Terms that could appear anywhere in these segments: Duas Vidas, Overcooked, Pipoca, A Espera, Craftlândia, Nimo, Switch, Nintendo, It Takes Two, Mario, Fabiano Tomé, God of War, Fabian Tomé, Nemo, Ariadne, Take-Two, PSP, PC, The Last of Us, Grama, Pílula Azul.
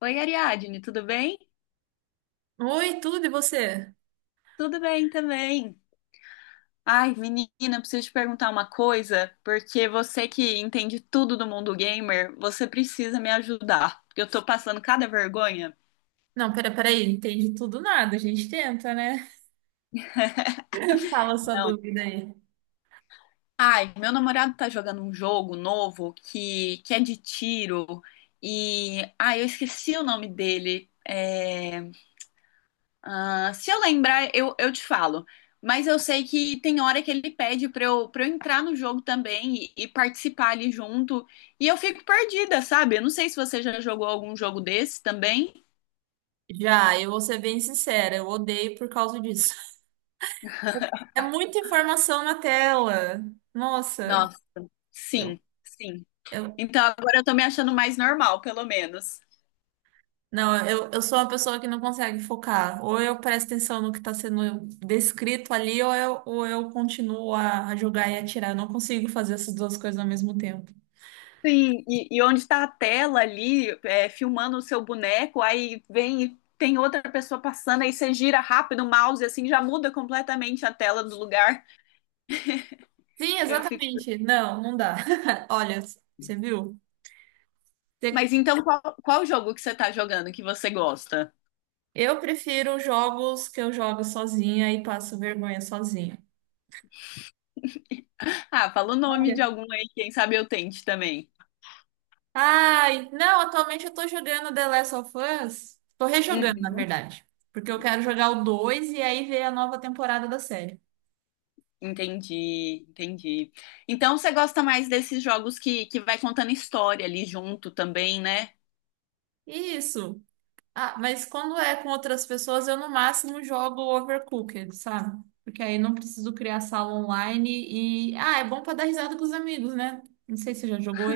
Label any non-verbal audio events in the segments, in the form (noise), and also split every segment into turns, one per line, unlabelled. Oi, Ariadne, tudo bem?
Oi, tudo e você?
Tudo bem também. Ai, menina, preciso te perguntar uma coisa, porque você que entende tudo do mundo gamer, você precisa me ajudar, porque eu tô passando cada vergonha.
Não, pera, peraí, entende tudo nada, a gente tenta, né? (laughs) Fala a sua
Não.
dúvida aí.
Ai, meu namorado tá jogando um jogo novo que é de tiro e, ai, eu esqueci o nome dele. Ah, se eu lembrar, eu te falo. Mas eu sei que tem hora que ele pede pra eu entrar no jogo também e participar ali junto. E eu fico perdida, sabe? Eu não sei se você já jogou algum jogo desse também.
Já, eu vou ser bem sincera, eu odeio por causa disso. É muita informação na tela. Nossa,
Nossa,
eu,
sim, sim.
eu,
Então agora eu tô me achando mais normal, pelo menos.
não, eu sou uma pessoa que não consegue focar. Ou eu presto atenção no que está sendo descrito ali, ou eu continuo a jogar e atirar. Eu não consigo fazer essas duas coisas ao mesmo tempo.
Sim, e onde está a tela ali, é, filmando o seu boneco, aí vem e tem outra pessoa passando, aí você gira rápido o mouse, assim, já muda completamente a tela do lugar.
Sim,
Eu.
exatamente. Não, não dá. (laughs) Olha, você viu?
Mas então, qual jogo que você tá jogando que você gosta?
Eu prefiro jogos que eu jogo sozinha e passo vergonha sozinha.
Ah, fala o nome de
Olha.
algum aí, quem sabe eu tente também.
Ai, não, atualmente eu tô jogando The Last of Us. Tô rejogando, na
Uhum.
verdade. Porque eu quero jogar o 2 e aí ver a nova temporada da série.
Entendi, entendi. Então você gosta mais desses jogos que vai contando história ali junto também, né?
Isso. Ah, mas quando é com outras pessoas, eu no máximo jogo Overcooked, sabe? Porque aí não preciso criar sala online e. Ah, é bom pra dar risada com os amigos, né? Não sei se você já jogou.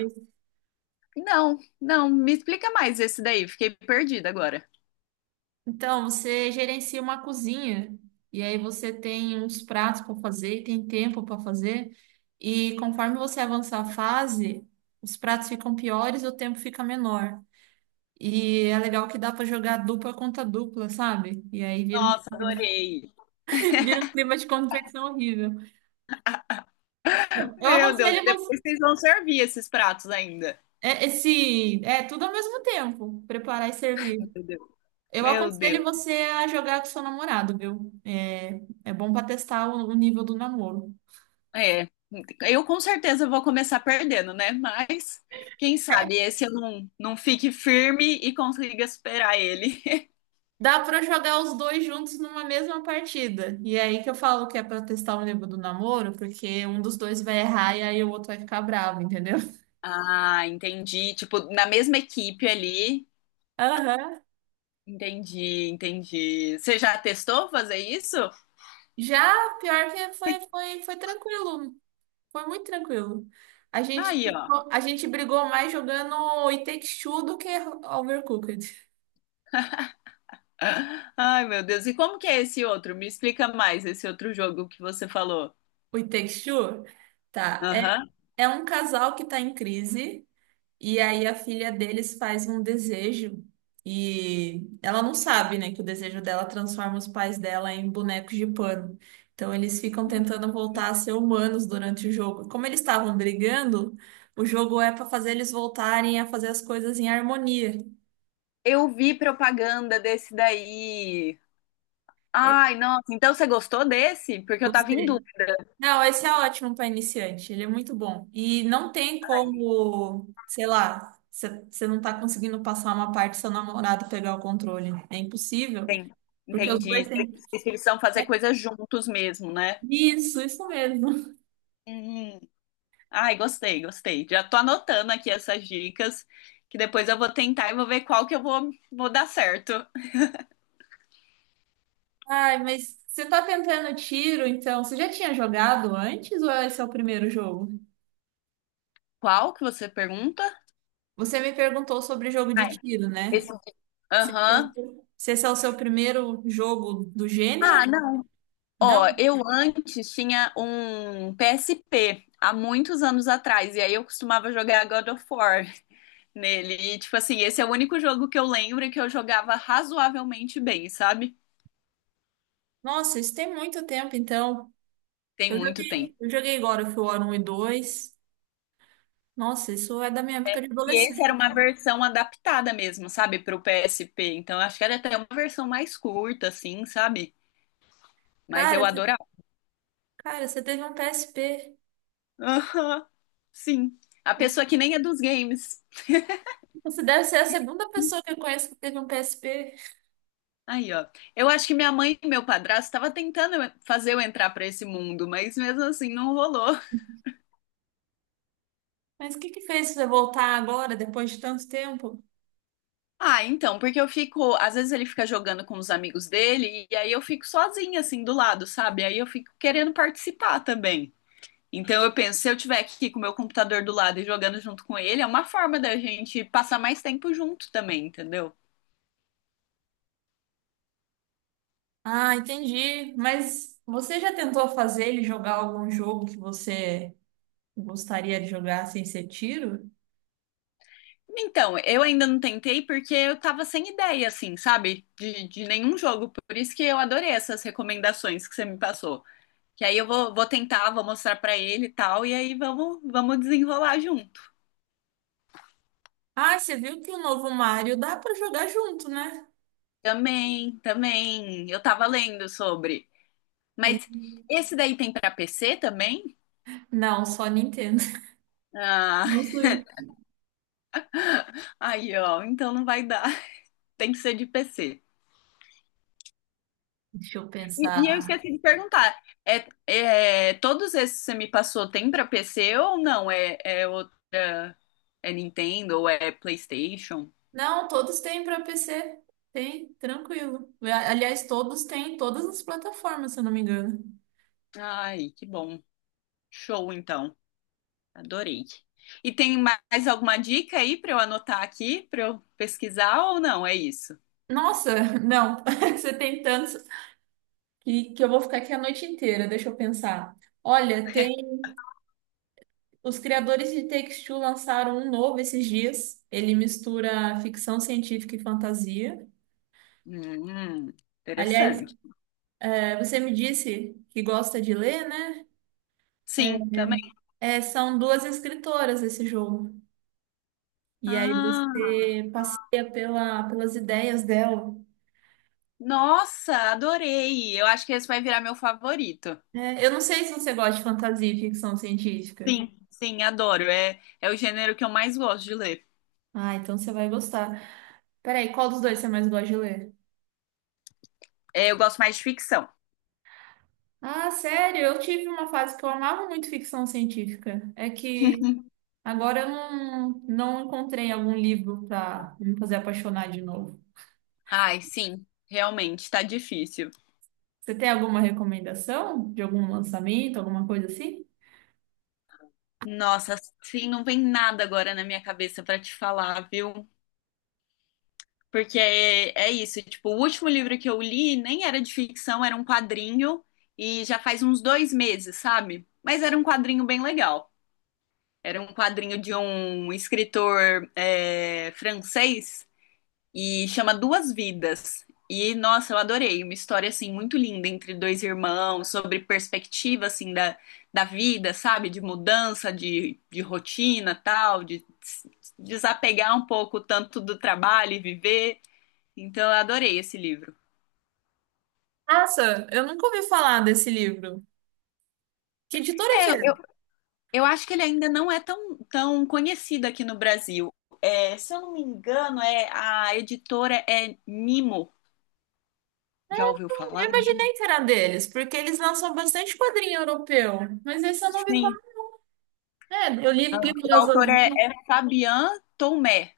Não, não, me explica mais esse daí, fiquei perdida agora.
Então, você gerencia uma cozinha e aí você tem uns pratos para fazer e tem tempo para fazer. E conforme você avança a fase, os pratos ficam piores e o tempo fica menor. E é legal que dá para jogar dupla contra dupla, sabe? E aí vira um,
Nossa, adorei.
(laughs) vira um clima de competição horrível. Eu
Meu Deus,
aconselho
e
você.
depois vocês vão servir esses pratos ainda.
É, esse, é tudo ao mesmo tempo, preparar e servir.
Meu Deus.
Eu
Meu
aconselho
Deus.
você a jogar com seu namorado, viu? É, é bom para testar o nível do namoro.
É, eu com certeza vou começar perdendo, né? Mas quem sabe esse eu não fique firme e consiga superar ele. (laughs)
Dá pra jogar os dois juntos numa mesma partida. E é aí que eu falo que é pra testar o nível do namoro, porque um dos dois vai errar e aí o outro vai ficar bravo, entendeu?
Ah, entendi. Tipo, na mesma equipe ali.
Aham.
Entendi, entendi. Você já testou fazer isso?
Já, pior que foi, foi tranquilo. Foi muito tranquilo. A gente,
Aí, ó.
a gente brigou mais jogando o It Takes Two do que Overcooked.
(laughs) Ai, meu Deus. E como que é esse outro? Me explica mais esse outro jogo que você falou.
O It Takes Two? Tá. É,
Aham.
é um casal que tá em crise. E aí a filha deles faz um desejo e ela não sabe, né, que o desejo dela transforma os pais dela em bonecos de pano. Então eles ficam tentando voltar a ser humanos durante o jogo. Como eles estavam brigando, o jogo é para fazer eles voltarem a fazer as coisas em harmonia.
Eu vi propaganda desse daí.
É,
Ai, nossa. Então você gostou desse? Porque eu tava em.
gostei. Não, esse é ótimo para iniciante, ele é muito bom. E não tem como, sei lá, você não tá conseguindo passar uma parte do seu namorado pegar o controle. É impossível.
Sim,
Porque os
entendi.
dois têm que.
Vocês precisam fazer coisas juntos mesmo, né?
Isso mesmo.
Hum. Ai, gostei, gostei. Já tô anotando aqui essas dicas, que depois eu vou tentar e vou ver qual que eu vou dar certo.
Ai, mas você tá tentando tiro, então? Você já tinha jogado antes ou esse é o primeiro jogo?
Qual que você pergunta?
Você me perguntou sobre jogo de
Ai,
tiro,
esse.
né? Se esse é o
Aham.
seu Se esse é o seu primeiro jogo do
Ah,
gênero?
não.
Não?
Ó, eu antes tinha um PSP há muitos anos atrás, e aí eu costumava jogar God of War nele. E, tipo assim, esse é o único jogo que eu lembro que eu jogava razoavelmente bem, sabe?
Nossa, isso tem muito tempo, então.
Tem muito tempo.
Eu joguei God of War 1 e 2. Nossa, isso é da minha época de
E esse
adolescente.
era uma versão adaptada mesmo, sabe, pro PSP. Então eu acho que era até uma versão mais curta, assim, sabe? Mas
Cara,
eu
você,
adorava.
cara, você teve um PSP.
Aham, sim. A pessoa que nem é dos games.
Você deve ser a segunda pessoa que eu conheço que teve um PSP.
Aí, ó. Eu acho que minha mãe e meu padrasto estavam tentando fazer eu entrar pra esse mundo, mas mesmo assim não rolou. (laughs)
Mas o que que fez você voltar agora, depois de tanto tempo?
Ah, então, porque eu fico. Às vezes ele fica jogando com os amigos dele e aí eu fico sozinha, assim, do lado, sabe? Aí eu fico querendo participar também. Então eu penso, se eu tiver aqui com o meu computador do lado e jogando junto com ele, é uma forma da gente passar mais tempo junto também, entendeu?
Ah, entendi. Mas você já tentou fazer ele jogar algum jogo que você gostaria de jogar sem ser tiro?
Então, eu ainda não tentei porque eu tava sem ideia, assim, sabe? De nenhum jogo. Por isso que eu adorei essas recomendações que você me passou. Que aí eu vou tentar, vou mostrar pra ele e tal, e aí vamos desenrolar junto.
Ah, você viu que o novo Mario dá pra jogar junto, né?
Também, também. Eu tava lendo sobre.
Ele...
Mas esse daí tem pra PC também?
Não, só Nintendo. (laughs)
Ah,
Não Switch.
(laughs) aí ó, então não vai dar. Tem que ser de PC.
Deixa eu
E,
pensar.
e eu esqueci de perguntar, é, é, todos esses que você me passou tem pra PC ou não? É, é outra, é Nintendo ou é PlayStation?
Não, todos têm para PC. Tem, tranquilo. A- Aliás, todos têm em todas as plataformas, se eu não me engano.
Ai, que bom. Show, então. Adorei. E tem mais alguma dica aí pra eu anotar aqui, pra eu pesquisar ou não? É isso.
Nossa, não. (laughs) Você tem tantos. Que eu vou ficar aqui a noite inteira, deixa eu pensar. Olha, tem. Os criadores de Take-Two lançaram um novo esses dias. Ele mistura ficção científica e fantasia.
Hum,
Aliás,
interessante.
é, você me disse que gosta de ler, né?
Sim, também.
São duas escritoras esse jogo. E aí
Ah,
você passeia pelas ideias dela.
nossa, adorei. Eu acho que esse vai virar meu favorito.
É, eu não sei se você gosta de fantasia e ficção científica.
Sim, sim, adoro. É, é o gênero que eu mais gosto de ler.
Ah, então você vai gostar. Peraí, qual dos dois você mais gosta de ler?
É, eu gosto mais de ficção.
Ah, sério, eu tive uma fase que eu amava muito ficção científica. É que
(laughs)
agora eu não, não encontrei algum livro para me fazer apaixonar de novo.
Ai, sim, realmente, tá difícil.
Você tem alguma recomendação de algum lançamento, alguma coisa assim?
Nossa, sim, não vem nada agora na minha cabeça pra te falar, viu? Porque é, é isso, tipo, o último livro que eu li nem era de ficção, era um quadrinho e já faz uns dois meses, sabe? Mas era um quadrinho bem legal. Era um quadrinho de um escritor é, francês e chama Duas Vidas. E nossa, eu adorei, uma história assim muito linda entre dois irmãos, sobre perspectiva assim da, da vida, sabe, de mudança de rotina, tal, desapegar um pouco tanto do trabalho e viver. Então eu adorei esse livro.
Nossa, eu nunca ouvi falar desse livro. Que editora
É,
que é?
eu, eu acho que ele ainda não é tão, tão conhecido aqui no Brasil. É, se eu não me engano, é a editora é Nimo. Já ouviu falar?
Eu imaginei que era deles, porque eles lançam bastante quadrinho europeu, mas esse eu não ouvi
Sim.
falar. É, eu li
O
Pílulas
autor é,
Azuis.
é Fabian Tomé.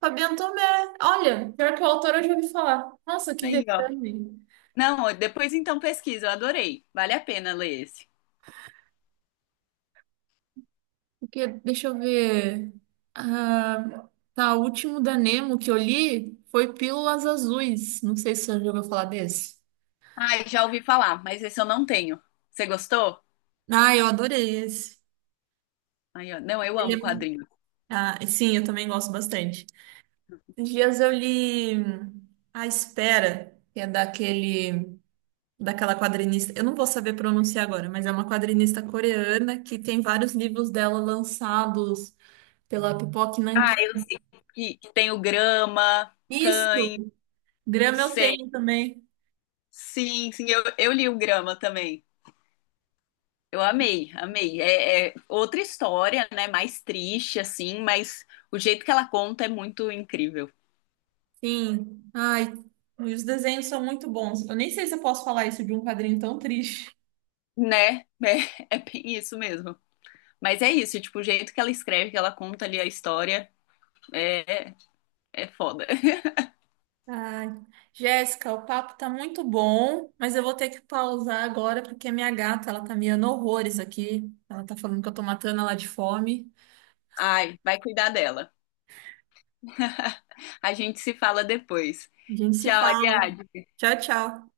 Fabiano Tomé. Olha, pior que o autor eu já ouvi falar. Nossa, que
Aí, ó.
vexame.
Não, ó, depois então pesquisa, eu adorei. Vale a pena ler esse.
Porque, deixa eu ver. Ah, tá, o último da Nemo que eu li foi Pílulas Azuis. Não sei se você já ouviu falar desse.
Ai, já ouvi falar, mas esse eu não tenho. Você gostou?
Ah, eu adorei esse.
Aí, ó. Não, eu amo
Ele
quadrinho.
é- Ah, sim, eu também gosto bastante. Esses dias eu li A Espera, que é daquela quadrinista. Eu não vou saber pronunciar agora, mas é uma quadrinista coreana que tem vários livros dela lançados pela Pipoca.
Ah, eu sei que tem o Grama,
Isso,
Cães,
grama eu
sei.
tenho também.
Sim, sim, eu li o Grama também. Eu amei, amei. É, é outra história, né? Mais triste, assim, mas o jeito que ela conta é muito incrível,
Sim. Ai, e os desenhos são muito bons. Eu nem sei se eu posso falar isso de um quadrinho tão triste.
né? (laughs) É, é bem isso mesmo. Mas é isso, tipo, o jeito que ela escreve, que ela conta ali a história, é foda. (laughs)
Ai, Jéssica, o papo tá muito bom, mas eu vou ter que pausar agora porque a minha gata, ela tá miando horrores aqui. Ela tá falando que eu tô matando ela de fome.
Ai, vai cuidar dela. (laughs) A gente se fala depois.
A gente se
Tchau,
fala.
Ariadne.
Tchau, tchau.